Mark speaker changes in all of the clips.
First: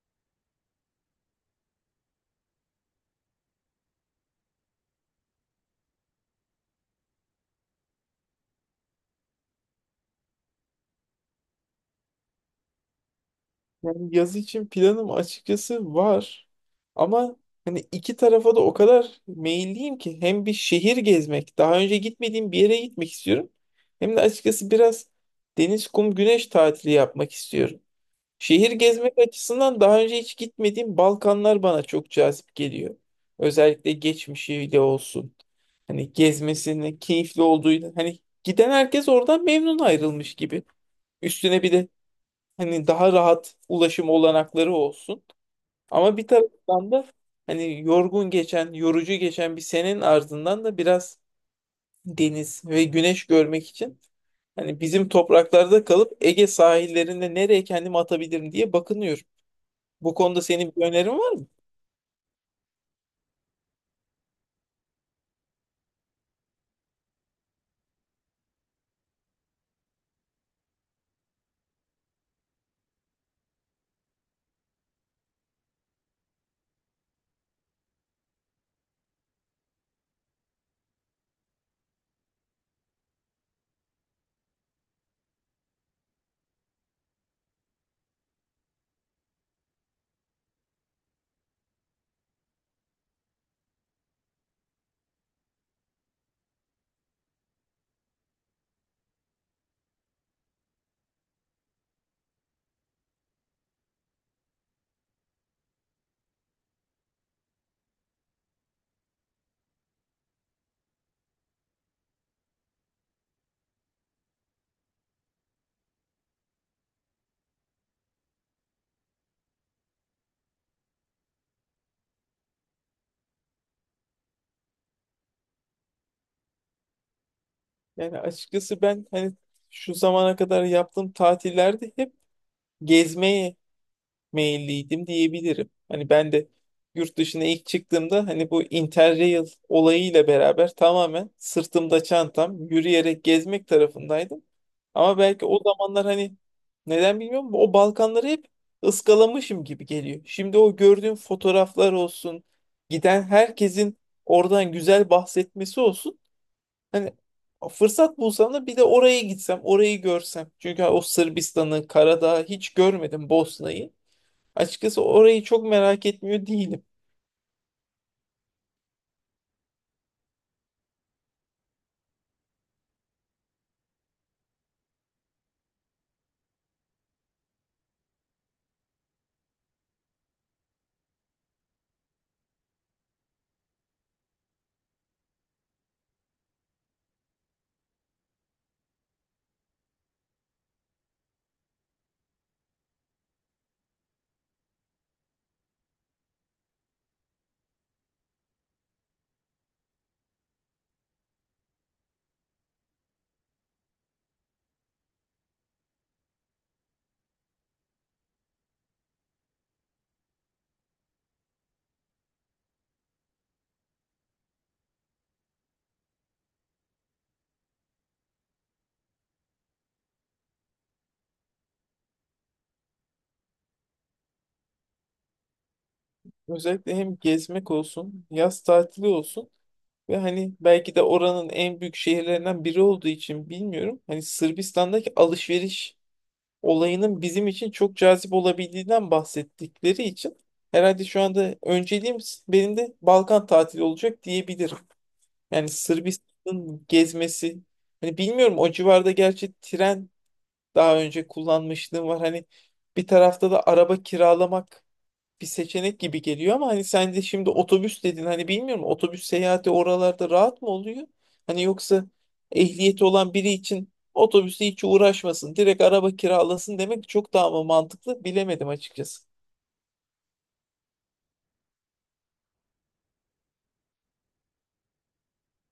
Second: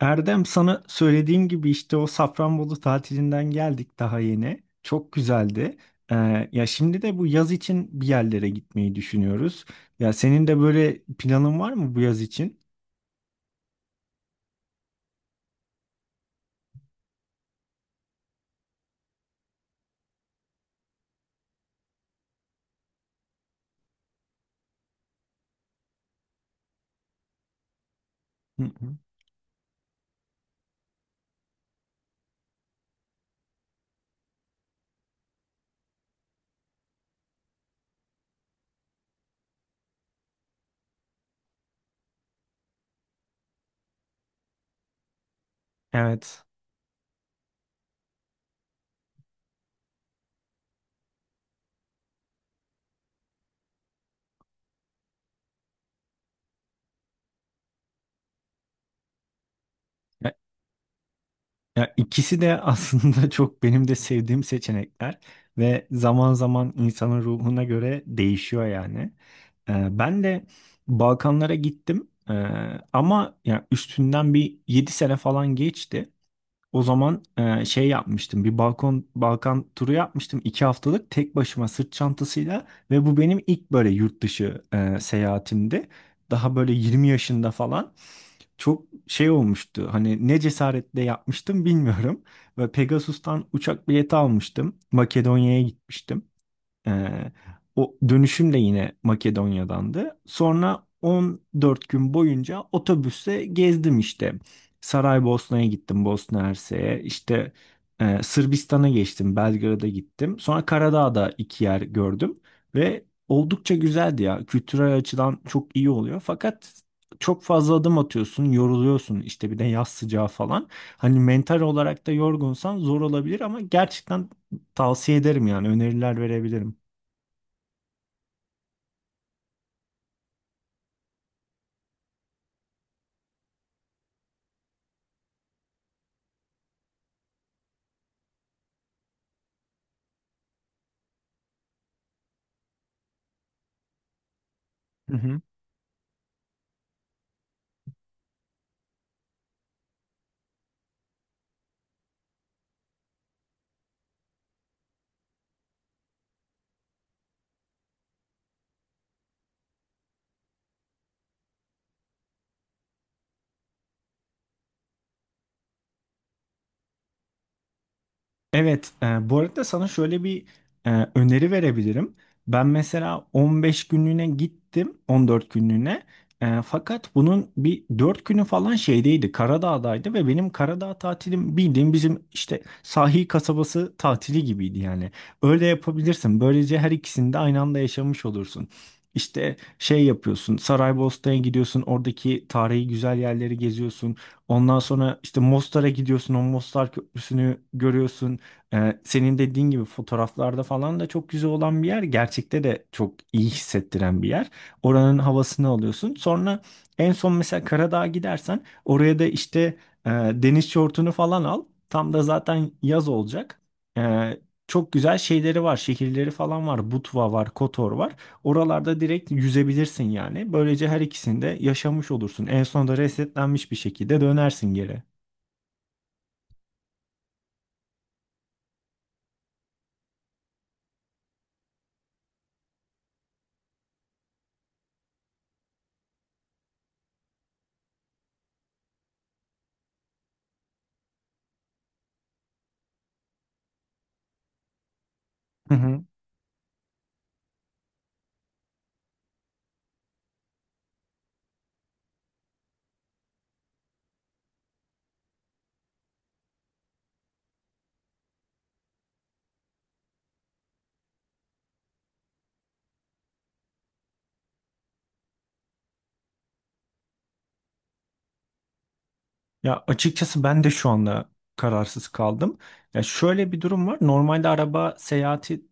Speaker 1: Erdem sana söylediğim gibi işte o Safranbolu tatilinden geldik daha yeni. Çok güzeldi. Ya şimdi de bu yaz için bir yerlere gitmeyi düşünüyoruz. Ya senin de böyle planın var mı bu yaz için?
Speaker 2: Yani yaz için planım açıkçası var. Ama hani iki tarafa da o kadar meyilliyim ki hem bir şehir gezmek, daha önce gitmediğim bir yere gitmek istiyorum. Hem de açıkçası biraz deniz, kum, güneş tatili yapmak istiyorum.
Speaker 1: Hı
Speaker 2: Şehir
Speaker 1: hı.
Speaker 2: gezmek açısından daha önce hiç gitmediğim Balkanlar bana çok cazip geliyor. Özellikle geçmişiyle olsun. Hani gezmesinin keyifli olduğuyla hani giden herkes oradan memnun ayrılmış gibi. Üstüne bir de hani daha rahat ulaşım olanakları olsun. Ama bir
Speaker 1: Evet.
Speaker 2: taraftan da hani yorgun geçen, yorucu geçen bir senenin ardından da biraz deniz ve güneş görmek için hani bizim topraklarda kalıp Ege sahillerinde nereye kendimi atabilirim diye bakınıyorum. Bu
Speaker 1: Ya,
Speaker 2: konuda senin bir önerin var mı?
Speaker 1: ya, ikisi de aslında çok benim de sevdiğim seçenekler ve zaman zaman insanın ruhuna göre değişiyor yani. Ben de Balkanlara gittim. Ama ya üstünden bir 7 sene falan geçti. O zaman şey yapmıştım. Bir Balkan turu yapmıştım. İki haftalık tek başıma sırt çantasıyla ve bu benim ilk böyle yurt dışı seyahatimdi. Daha böyle 20 yaşında falan çok şey olmuştu. Hani ne cesaretle yapmıştım bilmiyorum. Ve Pegasus'tan uçak bileti almıştım. Makedonya'ya gitmiştim. Ee, O dönüşüm de yine Makedonya'dandı. Sonra 14 gün boyunca otobüste gezdim işte. Saraybosna'ya gittim, Bosna Hersek'e. İşte Sırbistan'a geçtim, Belgrad'a gittim. Sonra Karadağ'da iki yer gördüm ve oldukça güzeldi ya. Kültürel açıdan çok iyi oluyor. Fakat çok fazla adım atıyorsun, yoruluyorsun. İşte bir de yaz sıcağı falan. Hani mental olarak da yorgunsan zor olabilir ama gerçekten tavsiye ederim yani öneriler verebilirim.
Speaker 2: Yani açıkçası ben hani şu zamana kadar yaptığım tatillerde hep gezmeye meyilliydim diyebilirim. Hani ben de yurt dışına ilk çıktığımda hani bu Interrail olayıyla beraber tamamen sırtımda çantam yürüyerek gezmek tarafındaydım.
Speaker 1: Hı
Speaker 2: Ama
Speaker 1: hı.
Speaker 2: belki o zamanlar hani neden bilmiyorum o Balkanları hep ıskalamışım gibi geliyor. Şimdi o gördüğüm fotoğraflar olsun, giden herkesin oradan güzel bahsetmesi olsun. Hani fırsat bulsam da bir de oraya gitsem, orayı görsem. Çünkü o Sırbistan'ı, Karadağ'ı hiç görmedim, Bosna'yı. Açıkçası orayı çok merak etmiyor değilim.
Speaker 1: Evet, bu arada sana şöyle bir öneri verebilirim. Ben mesela 15 günlüğüne gittim, 14 günlüğüne. Fakat bunun bir 4 günü falan şeydeydi, Karadağ'daydı ve benim Karadağ tatilim bildiğim bizim işte sahil kasabası tatili gibiydi yani. Öyle yapabilirsin. Böylece her ikisini de aynı anda yaşamış olursun. İşte şey yapıyorsun, Saraybosna'ya gidiyorsun, oradaki tarihi güzel yerleri geziyorsun. Ondan sonra işte Mostar'a gidiyorsun, o Mostar Köprüsü'nü görüyorsun. Senin dediğin gibi fotoğraflarda falan da çok güzel olan bir yer. Gerçekte de çok iyi hissettiren bir yer. Oranın havasını alıyorsun. Sonra en son mesela Karadağ'a gidersen oraya da işte deniz şortunu falan al. Tam da zaten yaz olacak. Ee, Çok güzel şeyleri var. Şehirleri falan var. Butva var, Kotor var. Oralarda direkt yüzebilirsin yani. Böylece her ikisini de yaşamış olursun. En sonunda resetlenmiş bir şekilde dönersin geri.
Speaker 2: Özellikle hem gezmek olsun, yaz tatili olsun ve hani belki de oranın en büyük şehirlerinden biri olduğu için bilmiyorum. Hani Sırbistan'daki alışveriş olayının bizim için çok cazip olabildiğinden bahsettikleri için herhalde şu anda önceliğim benim de Balkan tatili olacak diyebilirim. Yani
Speaker 1: Hı hı.
Speaker 2: Sırbistan'ın gezmesi, hani bilmiyorum o civarda gerçi tren daha önce kullanmışlığım var. Hani bir tarafta da araba kiralamak bir seçenek gibi geliyor ama hani sen de şimdi otobüs dedin, hani bilmiyorum, otobüs seyahati oralarda rahat mı oluyor? Hani yoksa ehliyeti olan biri için otobüsle hiç uğraşmasın, direkt araba kiralasın demek çok daha mı mantıklı bilemedim açıkçası.
Speaker 1: Ya açıkçası ben de şu anda kararsız kaldım. Ya şöyle bir durum var. Normalde araba seyahati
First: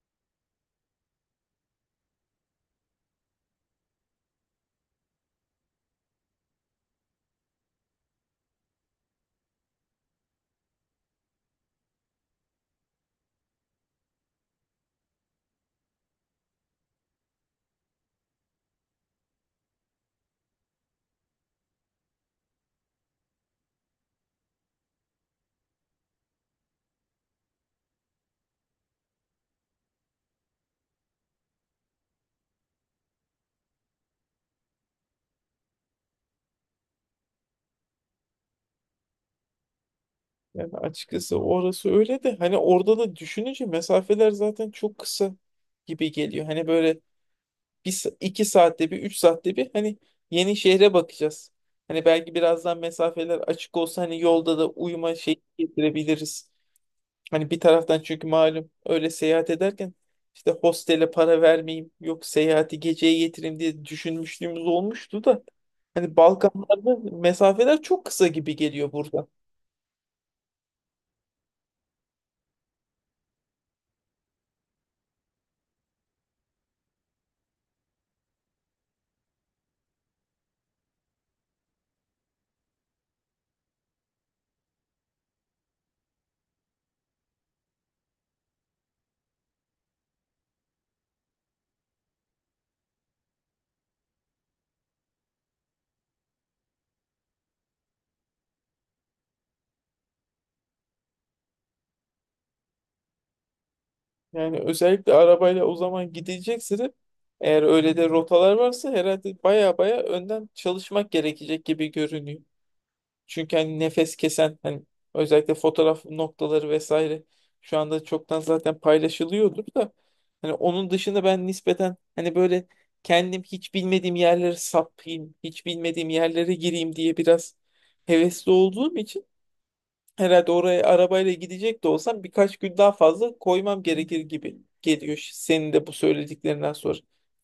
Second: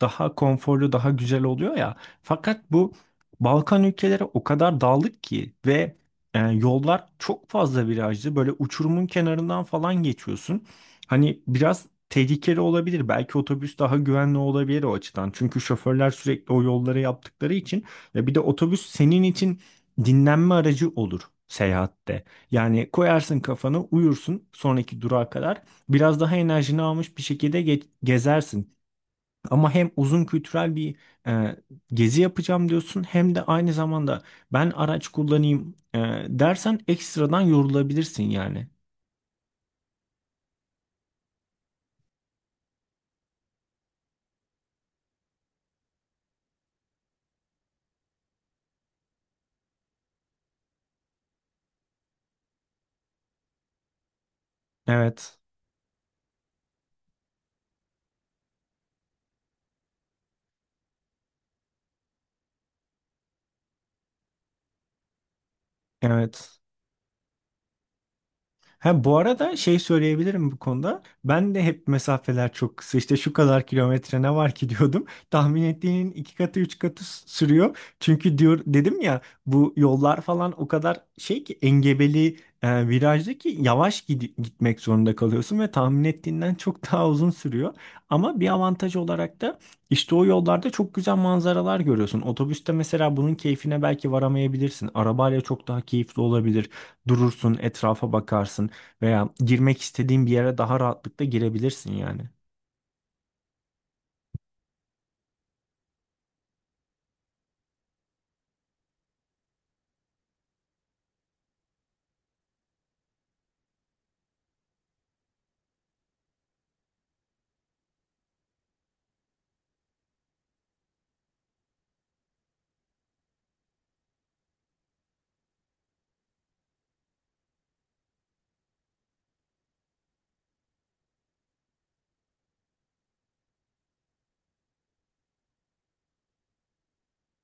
Speaker 1: daha konforlu, daha güzel oluyor ya. Fakat bu Balkan ülkeleri o kadar dağlık ki ve yollar çok fazla virajlı. Böyle uçurumun kenarından falan geçiyorsun. Hani biraz tehlikeli olabilir. Belki otobüs daha güvenli olabilir o açıdan. Çünkü şoförler sürekli o yolları yaptıkları için. Ya bir de otobüs senin için dinlenme aracı olur seyahatte. Yani koyarsın kafanı uyursun sonraki durağa kadar. Biraz daha enerjini almış bir şekilde gezersin. Ama hem uzun kültürel bir e, gezi yapacağım diyorsun hem de aynı zamanda ben araç kullanayım, dersen ekstradan yorulabilirsin yani.
Speaker 2: Yani açıkçası orası öyle de hani orada da düşününce mesafeler zaten çok kısa gibi geliyor. Hani böyle bir, iki saatte bir, üç saatte bir hani yeni şehre bakacağız. Hani belki birazdan mesafeler açık olsa hani yolda da uyuma
Speaker 1: Evet,
Speaker 2: şeyi getirebiliriz. Hani bir taraftan çünkü malum öyle seyahat ederken işte hostele para vermeyeyim, yok seyahati geceye getireyim diye düşünmüşlüğümüz olmuştu da hani
Speaker 1: evet.
Speaker 2: Balkanlarda mesafeler çok kısa gibi geliyor
Speaker 1: Ha, bu
Speaker 2: burada.
Speaker 1: arada şey söyleyebilirim bu konuda. Ben de hep mesafeler çok kısa. İşte şu kadar kilometre ne var ki diyordum. Tahmin ettiğinin iki katı üç katı sürüyor. Çünkü diyor dedim ya bu yollar falan o kadar şey ki engebeli, virajlı ki yavaş gitmek zorunda kalıyorsun ve tahmin ettiğinden çok daha uzun sürüyor. Ama bir avantaj olarak da işte o yollarda çok güzel manzaralar görüyorsun. Otobüste mesela bunun keyfine belki varamayabilirsin. Arabayla çok daha keyifli olabilir, durursun, etrafa bakarsın. Veya girmek istediğin bir yere daha rahatlıkla girebilirsin yani.
Speaker 2: Yani özellikle arabayla o zaman gidecekse de eğer öyle de rotalar varsa herhalde baya baya önden çalışmak gerekecek gibi görünüyor. Çünkü hani nefes kesen hani özellikle fotoğraf noktaları vesaire şu anda çoktan zaten paylaşılıyordur da hani onun dışında ben nispeten hani böyle kendim hiç bilmediğim yerlere sapayım, hiç bilmediğim yerlere gireyim diye biraz hevesli olduğum için herhalde oraya arabayla gidecek de olsam birkaç gün daha fazla koymam gerekir gibi geliyor senin de bu söylediklerinden sonra.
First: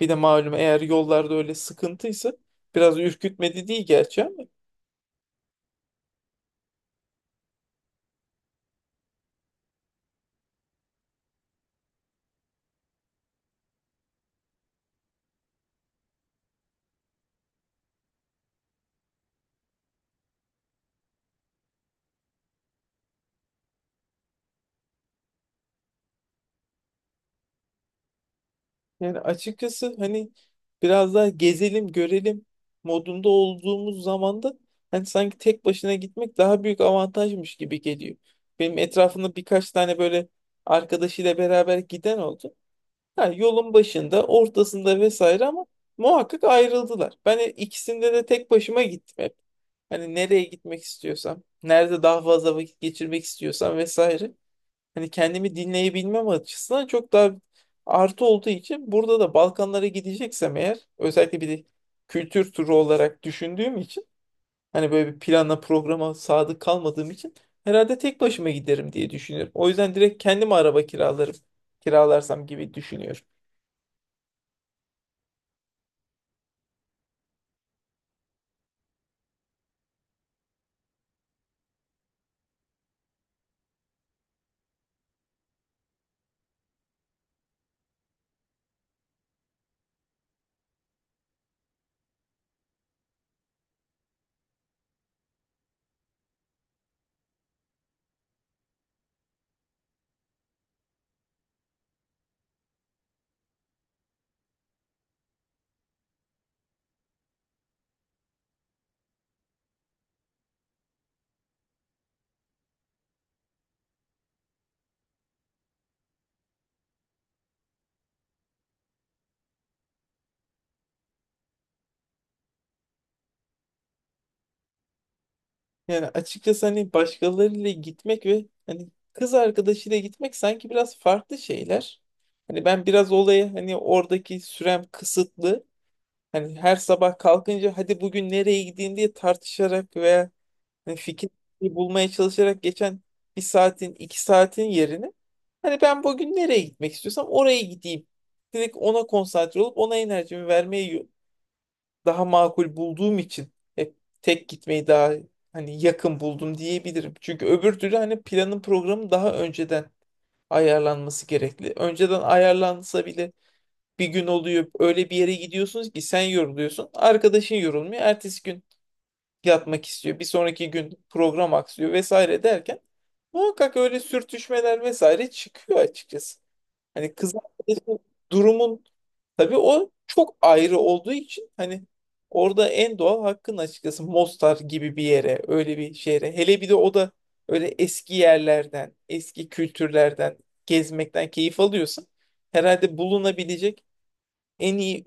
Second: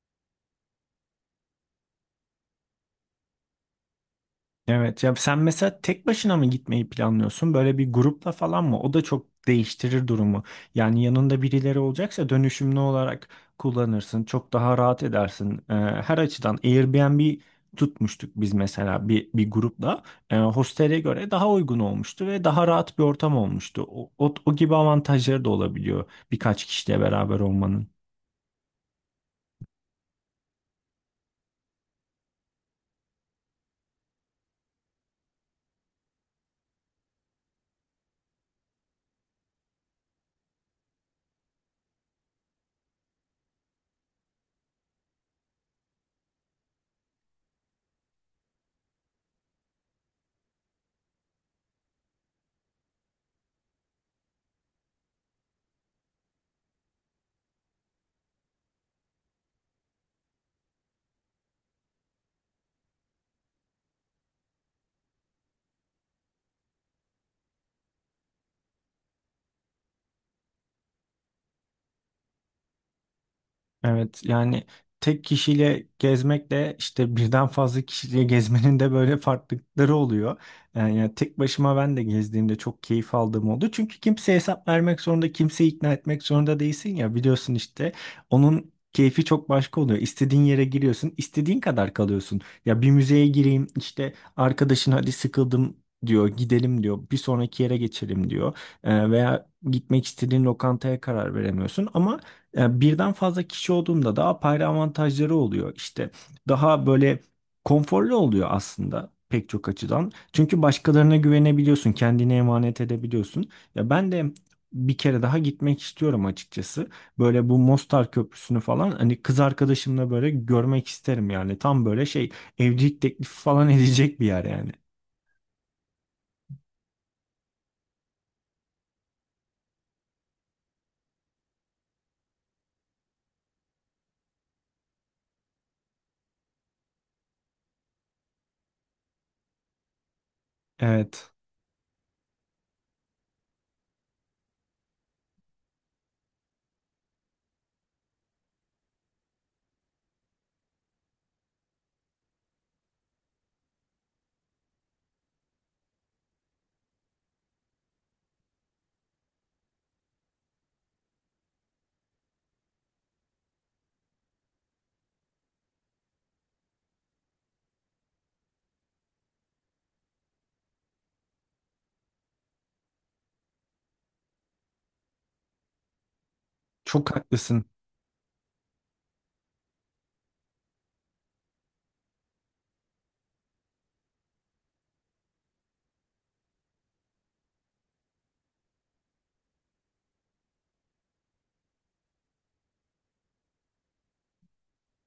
Speaker 2: Bir de malum eğer yollarda öyle sıkıntıysa biraz ürkütmedi değil gerçi ama.
Speaker 1: Evet, ya sen mesela tek başına mı gitmeyi planlıyorsun? Böyle bir grupla falan mı? O da çok değiştirir durumu. Yani yanında birileri olacaksa dönüşümlü olarak kullanırsın. Çok daha rahat edersin. Her açıdan Airbnb tutmuştuk biz mesela bir grupla. Hostele göre daha uygun olmuştu ve daha rahat bir ortam olmuştu. O gibi avantajları da olabiliyor birkaç kişiyle beraber olmanın.
Speaker 2: Yani açıkçası hani biraz daha gezelim, görelim modunda olduğumuz zaman da hani sanki tek başına gitmek daha büyük avantajmış gibi geliyor. Benim etrafımda birkaç tane böyle arkadaşıyla beraber giden oldu. Ha, yolun başında, ortasında vesaire ama muhakkak ayrıldılar. Ben ikisinde de tek başıma gittim hep. Hani nereye gitmek istiyorsam, nerede daha fazla vakit geçirmek istiyorsam vesaire hani kendimi dinleyebilmem açısından çok daha artı olduğu için burada da Balkanlara gideceksem eğer özellikle bir de kültür turu olarak düşündüğüm için hani böyle bir plana programa sadık kalmadığım için herhalde tek başıma giderim diye düşünüyorum. O yüzden direkt kendime araba kiralarım, kiralarsam gibi düşünüyorum.
Speaker 1: Evet yani tek kişiyle gezmekle işte birden fazla kişiyle gezmenin de böyle farklılıkları oluyor. Yani, tek başıma ben de gezdiğimde çok keyif aldığım oldu. Çünkü kimseye hesap vermek zorunda, kimseyi ikna etmek zorunda değilsin ya, biliyorsun işte. Onun keyfi çok başka oluyor. İstediğin yere giriyorsun, istediğin kadar kalıyorsun. Ya bir müzeye gireyim işte, arkadaşın hadi sıkıldım diyor, gidelim diyor. Bir sonraki yere geçelim diyor. Veya gitmek istediğin lokantaya karar veremiyorsun ama birden fazla kişi olduğunda daha apayrı avantajları oluyor. İşte daha böyle konforlu oluyor aslında pek çok açıdan. Çünkü başkalarına güvenebiliyorsun, kendine emanet edebiliyorsun. Ya ben de bir kere daha gitmek istiyorum açıkçası. Böyle bu Mostar Köprüsü'nü falan hani kız arkadaşımla böyle görmek isterim yani. Tam böyle şey, evlilik teklifi falan edecek bir yer yani.
Speaker 2: Yani açıkçası hani başkalarıyla gitmek ve hani kız arkadaşıyla gitmek sanki biraz farklı şeyler. Hani ben biraz olayı hani oradaki sürem kısıtlı. Hani her sabah kalkınca hadi bugün nereye gideyim diye tartışarak veya hani fikir
Speaker 1: Evet.
Speaker 2: bulmaya çalışarak geçen bir saatin iki saatin yerine hani ben bugün nereye gitmek istiyorsam oraya gideyim. Direkt ona konsantre olup ona enerjimi vermeye daha makul bulduğum için hep tek gitmeyi daha hani yakın buldum diyebilirim. Çünkü öbür türlü hani planın programı daha önceden ayarlanması gerekli. Önceden ayarlansa bile bir gün oluyor öyle bir yere gidiyorsunuz ki sen yoruluyorsun, arkadaşın yorulmuyor, ertesi gün yatmak istiyor, bir sonraki gün program aksıyor vesaire derken muhakkak öyle sürtüşmeler vesaire çıkıyor açıkçası. Hani
Speaker 1: Çok
Speaker 2: kız
Speaker 1: haklısın.
Speaker 2: arkadaşı durumun, tabii o çok ayrı olduğu için hani orada en doğal hakkın açıkçası Mostar gibi bir yere, öyle bir şehre. Hele bir de o da öyle eski yerlerden, eski kültürlerden gezmekten keyif alıyorsan herhalde bulunabilecek en iyi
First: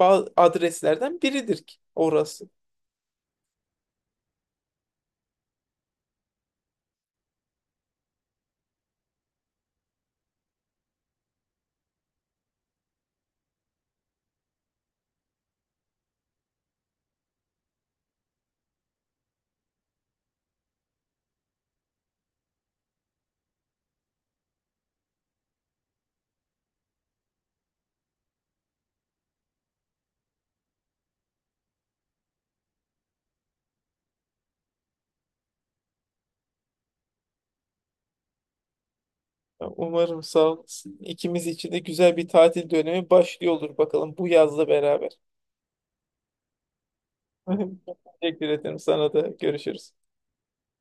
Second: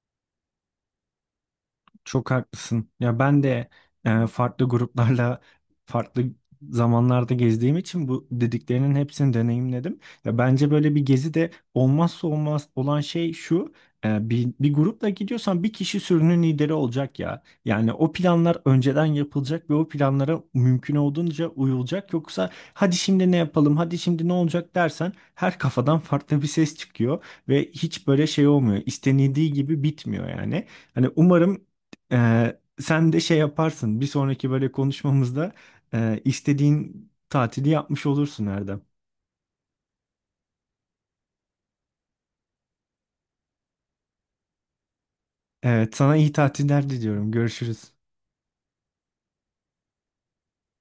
Speaker 2: adreslerden biridir ki
Speaker 1: Çok
Speaker 2: orası.
Speaker 1: haklısın. Ya ben de farklı gruplarla farklı zamanlarda gezdiğim için bu dediklerinin hepsini deneyimledim. Ya bence böyle bir gezi de olmazsa olmaz olan şey şu. Bir grupla gidiyorsan bir kişi sürünün lideri olacak ya. Yani o planlar önceden yapılacak ve o planlara mümkün olduğunca uyulacak. Yoksa hadi şimdi ne yapalım, hadi şimdi ne olacak dersen her kafadan farklı bir ses çıkıyor ve hiç böyle şey olmuyor. İstenildiği gibi bitmiyor yani. Hani umarım sen de şey yaparsın. Bir sonraki böyle konuşmamızda istediğin tatili yapmış olursun, Erdem.
Speaker 2: Ya umarım sağ olasın. İkimiz için de güzel bir tatil dönemi başlıyor olur bakalım bu yazla beraber.
Speaker 1: Evet, sana iyi tatiller diliyorum. Görüşürüz.
Speaker 2: Teşekkür ederim, sana da görüşürüz.